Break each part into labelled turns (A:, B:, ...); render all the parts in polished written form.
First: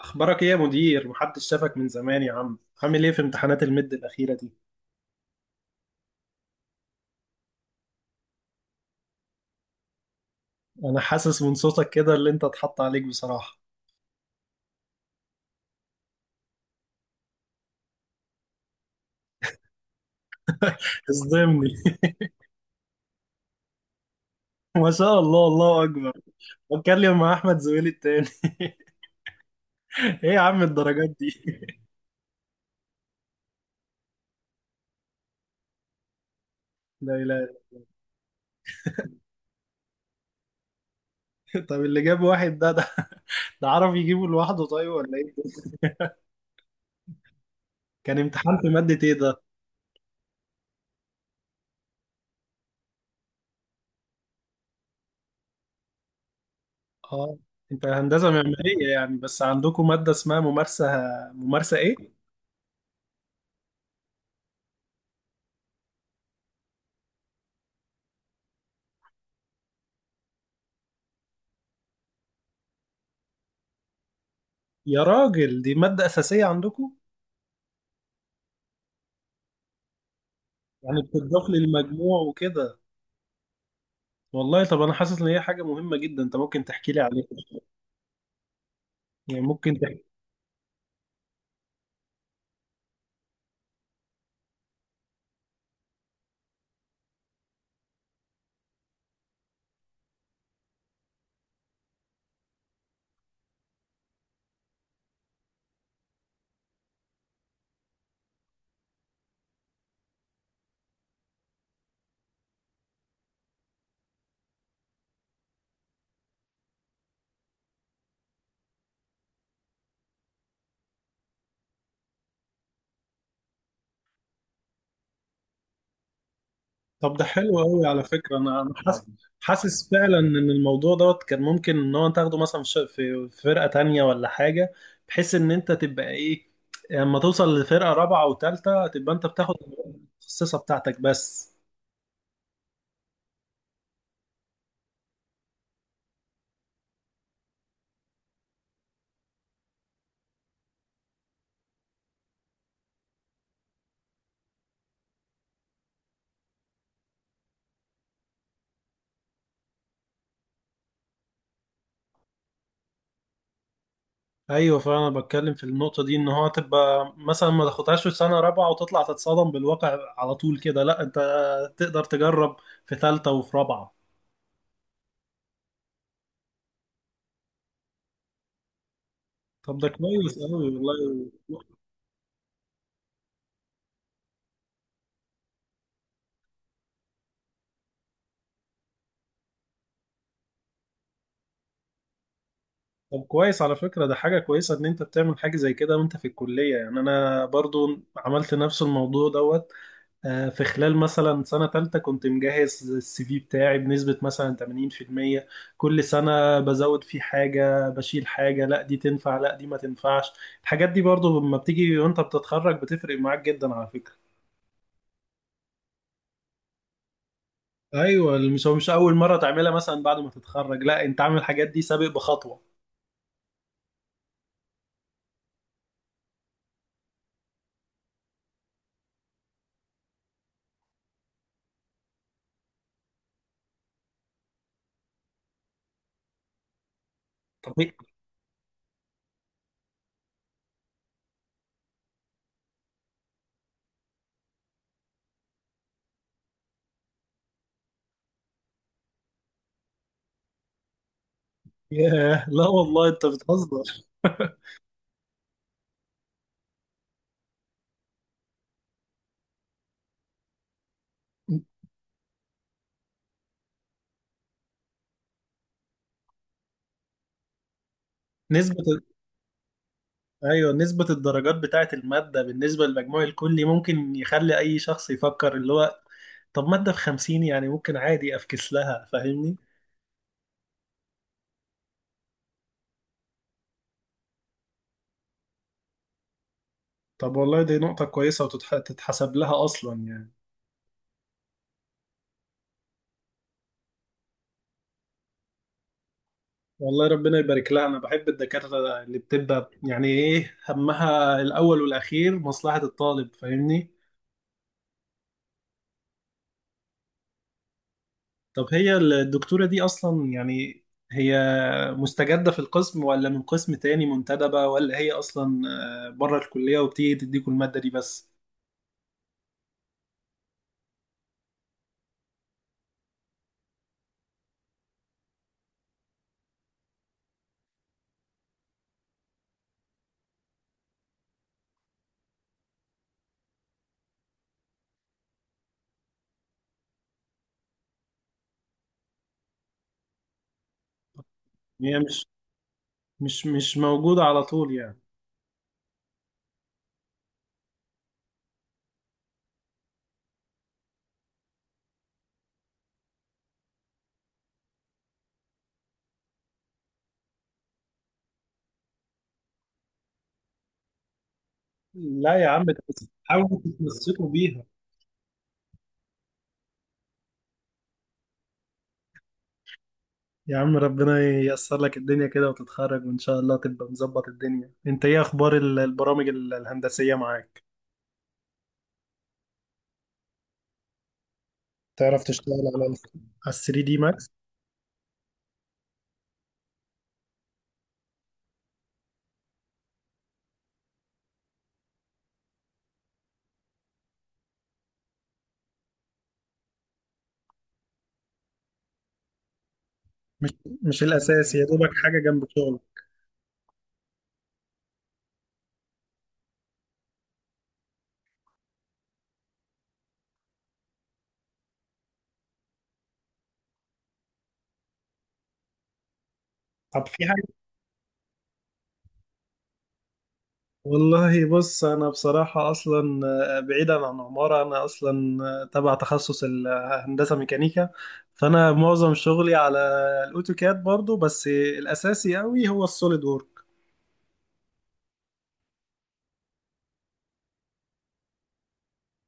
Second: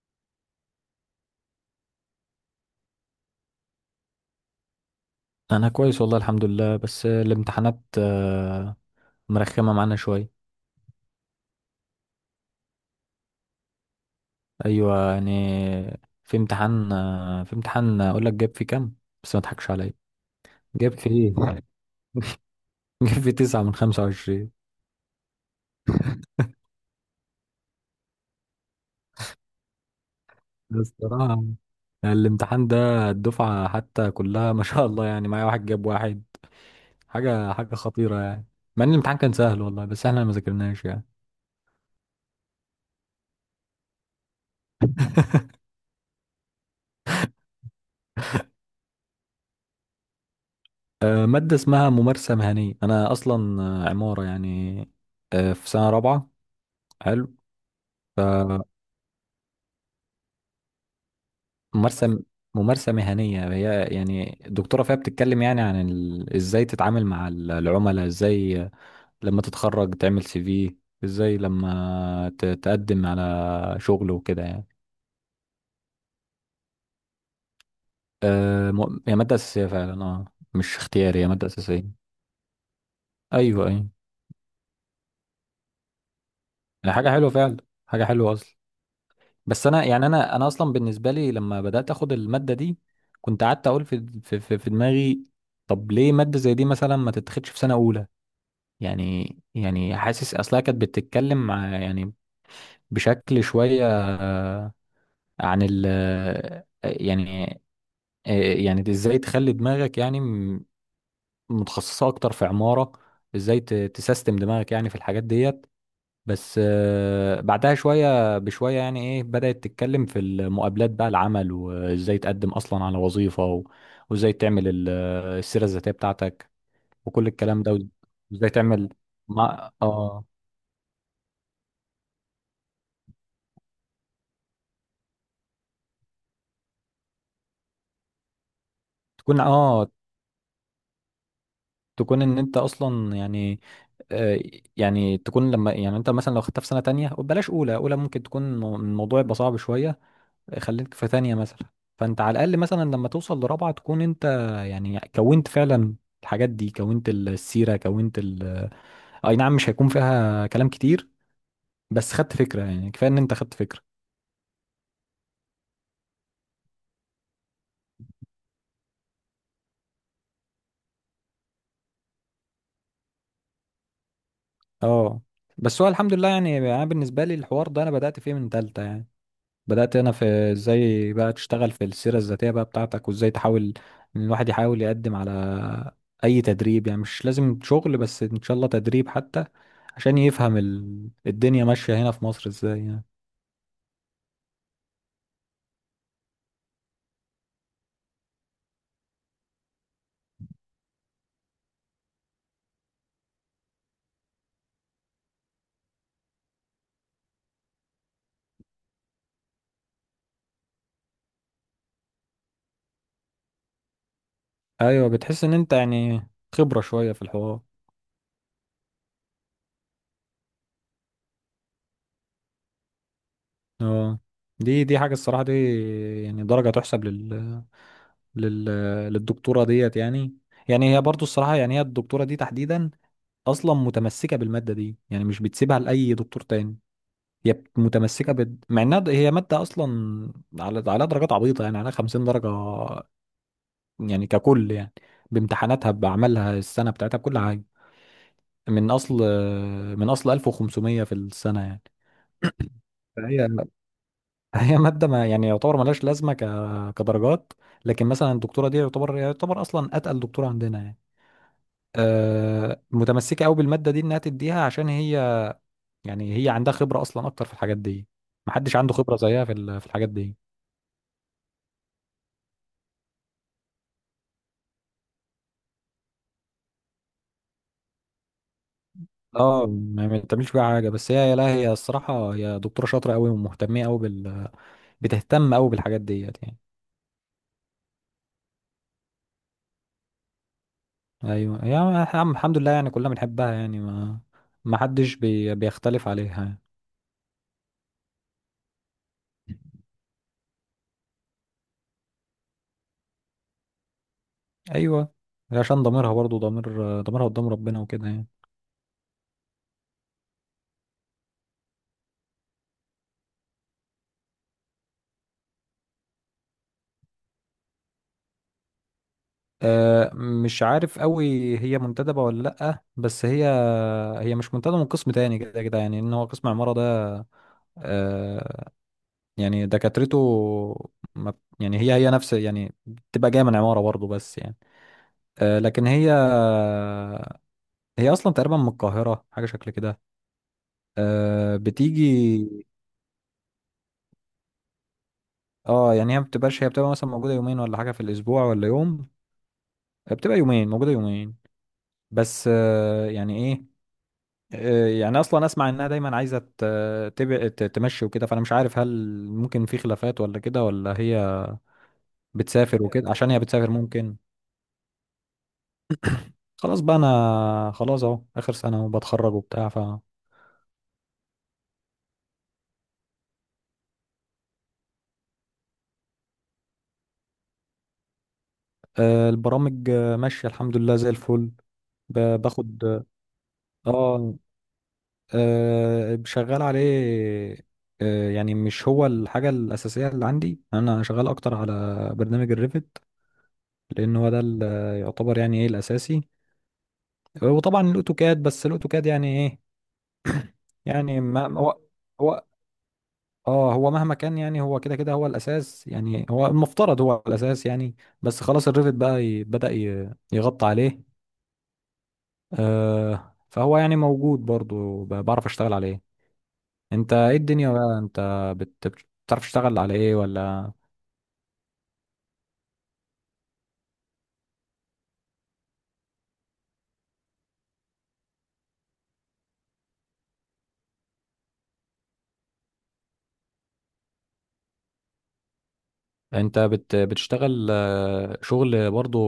A: اخبارك ايه يا مدير؟ محدش شافك من زمان يا عم. عامل ايه في امتحانات الميد الاخيره دي؟
B: انا كويس والله الحمد لله. بس الامتحانات مرخمه معانا شويه.
A: انا حاسس من صوتك كده اللي انت اتحط عليك بصراحه،
B: ايوه يعني. في امتحان اقول لك جاب فيه كام، بس ما تضحكش عليا. جاب فيه
A: اصدمني.
B: جاب فيه تسعة من خمسة وعشرين.
A: ما شاء الله، الله اكبر. بتكلم مع احمد زويل التاني. ايه يا عم الدرجات دي؟
B: الصراحة الامتحان ده الدفعة حتى كلها ما شاء الله، يعني معايا واحد جاب واحد.
A: لا، لا.
B: حاجة خطيرة يعني. مع ان الامتحان كان سهل والله، بس احنا ما ذاكرناش يعني.
A: طب اللي جاب واحد ده عرف يجيبه لوحده، طيب، ولا ايه؟ كان امتحان في ماده ايه ده؟
B: مادة اسمها ممارسة مهنية. أنا أصلا عمارة يعني، في سنة رابعة. حلو.
A: اه، انت هندسه معماريه يعني، بس عندكم ماده اسمها ممارسه، ممارسه ايه؟
B: فممارسة ممارسة مهنية هي، يعني الدكتورة فيها بتتكلم يعني عن ازاي تتعامل مع العملاء، ازاي لما تتخرج تعمل سي في، ازاي تقدم على شغل وكده يعني.
A: يا راجل دي ماده اساسيه عندكم؟
B: هي مادة أساسية فعلا. اه مش
A: يعني
B: اختياري، هي مادة
A: بتضاف
B: أساسية.
A: للمجموع وكده؟
B: أيوه.
A: والله طب انا حاسس ان هي حاجه مهمه جدا، انت ممكن تحكي
B: هي
A: لي
B: حاجة
A: عليها؟
B: حلوة فعلا، حاجة حلوة أصلا.
A: يعني
B: بس
A: ممكن
B: أنا
A: تحكي.
B: يعني أنا أصلا بالنسبة لي لما بدأت أخد المادة دي، كنت قعدت أقول في دماغي، طب ليه مادة زي دي مثلا ما تتاخدش في سنة أولى؟ يعني حاسس اصلها كانت بتتكلم مع يعني بشكل شوية، عن ال آه، يعني، يعني ازاي تخلي دماغك يعني متخصصة اكتر في عمارة، ازاي تسيستم دماغك يعني في الحاجات ديت. بس بعدها شوية بشوية يعني ايه، بدأت تتكلم في المقابلات بقى، العمل، وازاي تقدم اصلا على وظيفة، وازاي تعمل السيرة الذاتية بتاعتك،
A: طب ده
B: وكل
A: حلو
B: الكلام ده،
A: قوي على فكره،
B: وازاي
A: انا
B: تعمل
A: حاسس،
B: مع
A: حاسس فعلا
B: اه.
A: ان الموضوع دوت كان ممكن ان هو تاخده مثلا في ش- في في فرقه تانية ولا حاجه، بحيث ان انت تبقى ايه، لما توصل لفرقه رابعه وثالثه تبقى انت
B: تكون
A: بتاخد
B: اه
A: المتخصصه بتاعتك بس.
B: تكون ان انت اصلا يعني، آه، يعني تكون لما يعني انت مثلا لو خدتها في سنه تانية، بلاش اولى، ممكن تكون الموضوع يبقى صعب شويه. خليك في تانية مثلا، فانت على الاقل مثلا لما توصل لرابعه تكون انت يعني كونت فعلا الحاجات دي، كونت السيره، كونت ال، اي نعم مش هيكون فيها كلام كتير، بس خدت فكره، يعني كفايه ان انت خدت فكره.
A: ايوه، فانا بتكلم في النقطه دي، ان هو تبقى مثلا ما تاخدهاش في سنه رابعه وتطلع تتصدم بالواقع على طول كده، لا انت تقدر تجرب في ثالثه وفي رابعه.
B: اه بس هو الحمد لله يعني، انا بالنسبه لي الحوار ده انا بدات فيه من تالتة يعني.
A: طب ده
B: بدأت أنا
A: كويس
B: في
A: قوي
B: إزاي
A: والله.
B: بقى تشتغل في السيرة الذاتية بقى بتاعتك، وإزاي تحاول إن الواحد يحاول يقدم على أي تدريب. يعني مش لازم شغل، بس إن شاء الله تدريب حتى، عشان يفهم الدنيا ماشية هنا في مصر إزاي يعني.
A: طب كويس على فكره، ده حاجه كويسه ان انت بتعمل حاجه زي كده وانت في الكليه، يعني انا برضو عملت نفس الموضوع دوت. في خلال مثلا سنة تالتة كنت مجهز السي في بتاعي بنسبة مثلا 80%، كل سنة بزود فيه حاجة بشيل حاجة، لا دي تنفع لا دي ما تنفعش. الحاجات دي برضو لما بتيجي وانت بتتخرج بتفرق معاك جدا على فكرة.
B: أيوة، بتحس إن أنت يعني خبرة شوية في الحوار.
A: ايوه مش اول مرة تعملها مثلا بعد ما تتخرج، لا انت عامل الحاجات دي سابق بخطوة.
B: أه، دي حاجة الصراحة، دي يعني درجة تحسب لل... للدكتورة ديت يعني. يعني هي برضو الصراحة، يعني هي الدكتورة دي تحديدا أصلا متمسكة بالمادة دي، يعني مش بتسيبها لأي دكتور تاني. هي
A: طب إيه؟
B: متمسكه مع انها هي ماده اصلا على على درجات عبيطه، يعني على 50 درجه يعني ككل يعني، بامتحاناتها، باعمالها السنه بتاعتها، بكل حاجه، من اصل من اصل 1500 في السنه يعني.
A: ياه، لا والله انت
B: فهي
A: بتهزر.
B: هي ماده ما يعني يعتبر ملهاش لازمه كدرجات، لكن مثلا الدكتوره دي يعتبر اصلا اتقل دكتوره عندنا يعني. متمسكه قوي بالماده دي انها تديها، عشان هي يعني هي عندها خبره اصلا اكتر في الحاجات دي. محدش عنده
A: نسبة،
B: خبره زيها في في الحاجات دي.
A: ايوه نسبة الدرجات بتاعة المادة بالنسبة للمجموع الكلي ممكن يخلي اي شخص يفكر اللي هو طب مادة بخمسين، يعني ممكن عادي افكس لها، فاهمني؟
B: اه ما بتعملش فيها حاجه، بس هي لا، هي الصراحه هي دكتوره شاطره قوي ومهتمه قوي بال، بتهتم قوي بالحاجات ديت يعني.
A: طب والله دي نقطة كويسة وتتحسب لها اصلا يعني.
B: ايوه يا عم الحمد لله، يعني كلنا بنحبها يعني، ما حدش بيختلف عليها يعني.
A: والله ربنا يبارك لها، انا بحب الدكاترة اللي بتبقى يعني ايه همها الاول والاخير مصلحة الطالب، فاهمني؟
B: ايوه، عشان ضميرها برضو، ضميرها قدام ربنا وكده يعني.
A: طب هي الدكتورة دي اصلا يعني، هي مستجدة في القسم ولا من قسم تاني منتدبة، ولا هي اصلا بره الكلية وبتيجي تديكوا المادة دي بس؟
B: أه مش عارف قوي هي منتدبه ولا لا، بس هي هي مش منتدبه من قسم تاني، كده كده يعني، ان هو قسم عماره ده آه، يعني دكاترته ما بت- يعني هي نفس يعني بتبقى جايه من عماره برضه بس يعني. آه لكن هي هي اصلا تقريبا من القاهره حاجه شكل كده. آه
A: هي مش
B: بتيجي.
A: مش مش موجودة على طول يعني؟
B: اه يعني هي ما بتبقاش، هي بتبقى مثلا موجوده يومين ولا حاجه في الاسبوع، ولا يوم، بتبقى يومين، موجوده يومين. بس آه يعني ايه، آه يعني اصلا اسمع انها دايما عايزه تمشي وكده، فانا مش عارف هل ممكن في خلافات ولا كده، ولا هي
A: لا يا عم، ده
B: بتسافر
A: بس
B: وكده. عشان هي
A: حاولوا
B: بتسافر ممكن.
A: تتمسكوا بيها.
B: خلاص بقى، انا خلاص اهو اخر سنه وبتخرج وبتاع. ف
A: يا عم ربنا ييسر لك الدنيا كده وتتخرج وإن شاء الله تبقى مظبط الدنيا. أنت إيه أخبار البرامج الهندسية معاك؟
B: البرامج ماشيه الحمد لله زي الفل.
A: تعرف تشتغل
B: باخد
A: على ال 3 دي ماكس؟
B: اه شغال عليه. يعني مش هو الحاجه الاساسيه اللي عندي، انا شغال اكتر على برنامج الريفت، لان هو ده اللي يعتبر يعني ايه الاساسي. وطبعا الاوتوكاد، بس الاوتوكاد يعني ايه
A: مش مش
B: يعني
A: الأساسي
B: ما
A: يا دوبك، حاجة
B: هو
A: جنب شغلك.
B: اه، هو مهما كان يعني، هو كده كده هو الاساس يعني، هو المفترض هو الاساس يعني، بس خلاص الريفت بقى بدأ يغطي عليه. آه فهو يعني موجود برضو، بعرف اشتغل عليه.
A: طب
B: انت
A: في،
B: ايه الدنيا بقى؟ انت بتعرف تشتغل على ايه ولا؟
A: والله بص انا بصراحه اصلا بعيدا عن عماره، انا اصلا تبع تخصص الهندسه ميكانيكا، فانا معظم شغلي على الاوتوكاد برضو، بس الاساسي قوي هو السوليد وورك.
B: انت بتشتغل شغل برضو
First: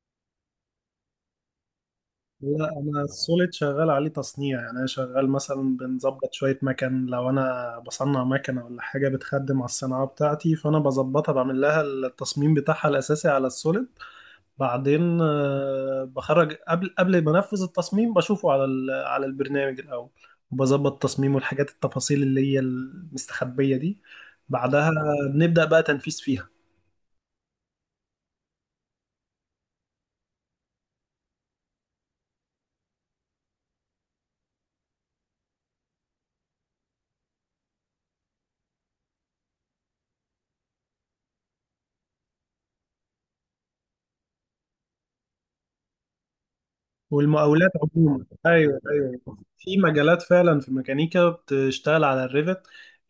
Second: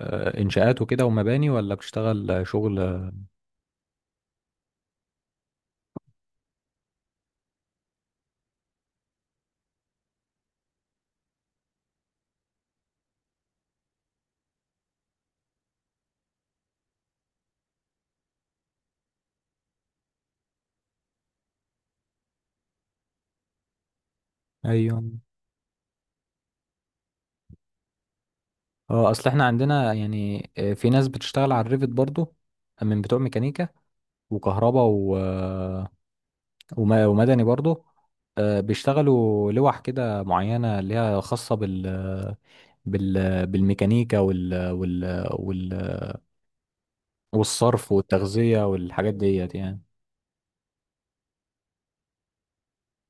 B: انشاءات وكده ومباني، ولا بتشتغل
A: لا
B: شغل
A: انا السوليد شغال عليه تصنيع، يعني انا شغال مثلا بنظبط شويه مكن، لو انا بصنع مكنه ولا حاجه بتخدم على الصناعه بتاعتي، فانا بظبطها، بعمل لها التصميم بتاعها الاساسي على السوليد. بعدين بخرج قبل ما انفذ التصميم بشوفه على على البرنامج الاول، وبظبط تصميمه، الحاجات التفاصيل اللي هي المستخبية دي، بعدها
B: ايوه؟
A: بنبدأ بقى تنفيذ فيها.
B: اه اصل احنا عندنا يعني في ناس بتشتغل على الريفت برضو، من بتوع ميكانيكا، وكهرباء، ومدني برضه. بيشتغلوا لوح كده معينة اللي هي خاصة بال، بالميكانيكا وال
A: والمقاولات
B: والصرف
A: عموما،
B: والتغذية
A: ايوه
B: والحاجات
A: ايوه،
B: ديت
A: في
B: يعني.
A: مجالات فعلا في الميكانيكا بتشتغل على الريفت،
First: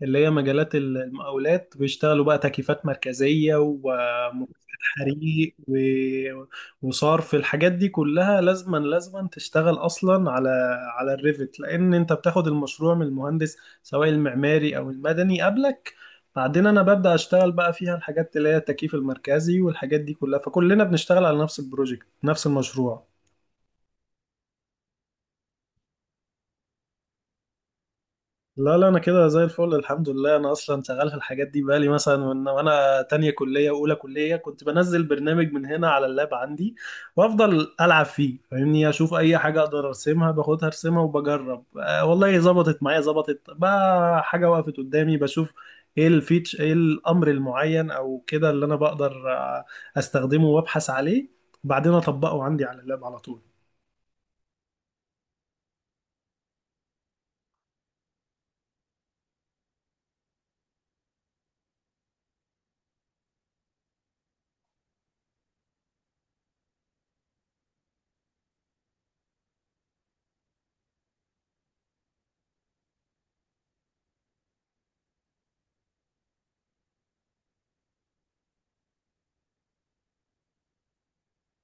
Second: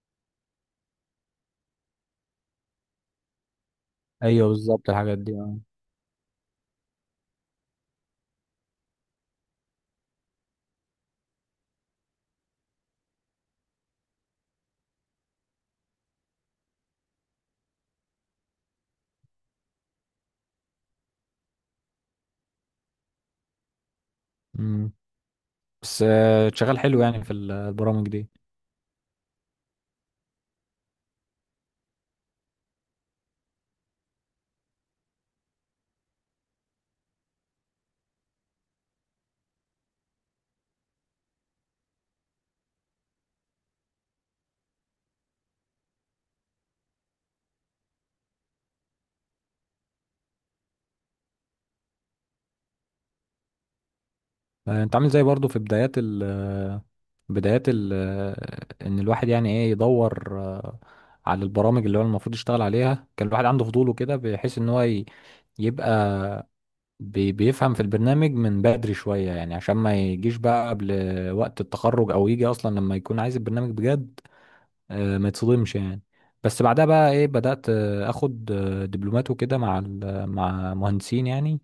A: اللي هي مجالات المقاولات، بيشتغلوا بقى تكييفات مركزيه
B: ايوه
A: ومكافحات
B: بالظبط الحاجات دي
A: حريق
B: آه.
A: وصرف، الحاجات دي كلها لازما تشتغل اصلا على الريفت، لان انت بتاخد المشروع من المهندس، سواء المعماري او المدني قبلك، بعدين انا ببدا اشتغل بقى فيها الحاجات اللي هي التكييف المركزي والحاجات دي كلها، فكلنا بنشتغل على نفس البروجكت، نفس المشروع.
B: مم. بس شغال حلو يعني في البرامج دي.
A: لا لا، انا كده زي الفل الحمد لله، انا اصلا شغال في الحاجات دي بقالي مثلا، وأنا تانية كلية واولى كلية كنت بنزل برنامج من هنا على اللاب عندي، وافضل العب فيه، فاهمني؟ اشوف اي حاجة اقدر ارسمها، باخدها ارسمها وبجرب، آه والله ظبطت معايا، ظبطت بقى حاجة وقفت قدامي، بشوف ايه الفيتش، ايه الامر المعين او كده اللي انا بقدر استخدمه وابحث عليه، وبعدين اطبقه عندي على اللاب على طول.
B: انت عامل زي برضه في بدايات ال، ان الواحد يعني ايه يدور على البرامج اللي هو المفروض يشتغل عليها. كان الواحد عنده فضوله كده، بحيث ان هو يبقى بيفهم في البرنامج من بدري شوية يعني، عشان ما يجيش بقى قبل وقت التخرج، أو يجي أصلا لما يكون عايز البرنامج بجد، ما يتصدمش يعني. بس بعدها بقى إيه، بدأت آخد دبلومات وكده مع مع مهندسين يعني،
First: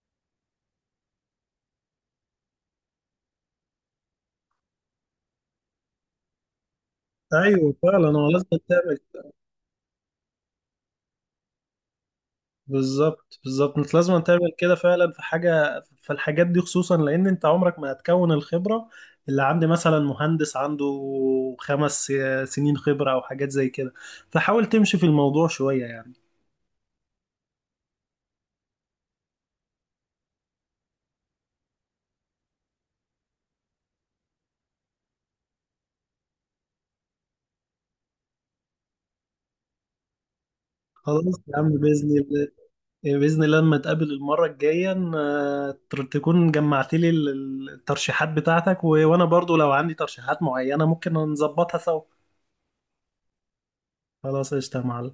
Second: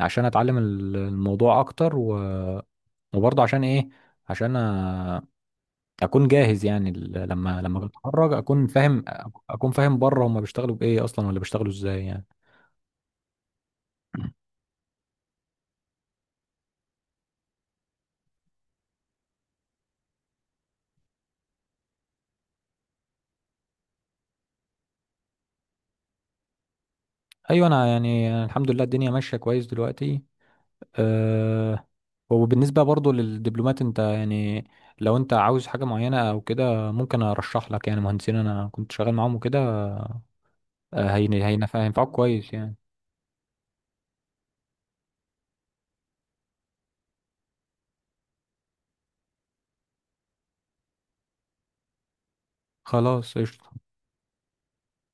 B: عشان أتعلم الموضوع أكتر وبرضه عشان إيه، عشان أكون جاهز يعني لما
A: ايوه
B: لما
A: فعلا، هو
B: أتخرج
A: لازم
B: أكون
A: تعمل.
B: فاهم. أكون فاهم بره هما بيشتغلوا بإيه أصلا، ولا بيشتغلوا إزاي يعني.
A: بالظبط بالظبط، انت لازم تعمل كده فعلا في حاجه، في الحاجات دي خصوصا، لان انت عمرك ما هتكون الخبره اللي عند مثلا مهندس عنده 5 سنين خبره او حاجات زي كده، فحاول تمشي في الموضوع شويه يعني.
B: أيوة، أنا يعني الحمد لله الدنيا ماشية كويس دلوقتي. أه، وبالنسبة برضو للدبلومات، انت يعني لو انت عاوز حاجة معينة او كده، ممكن ارشح لك يعني مهندسين انا كنت شغال معاهم وكده. أه
A: خلاص يا عم باذن
B: هينفعوك
A: الله.
B: كويس يعني.
A: باذن الله لما تقابل المره الجايه تكون جمعت لي الترشيحات بتاعتك، وانا برضو لو عندي ترشيحات معينه ممكن نظبطها سوا.
B: خلاص قشطة.
A: خلاص قشطه يا معلم.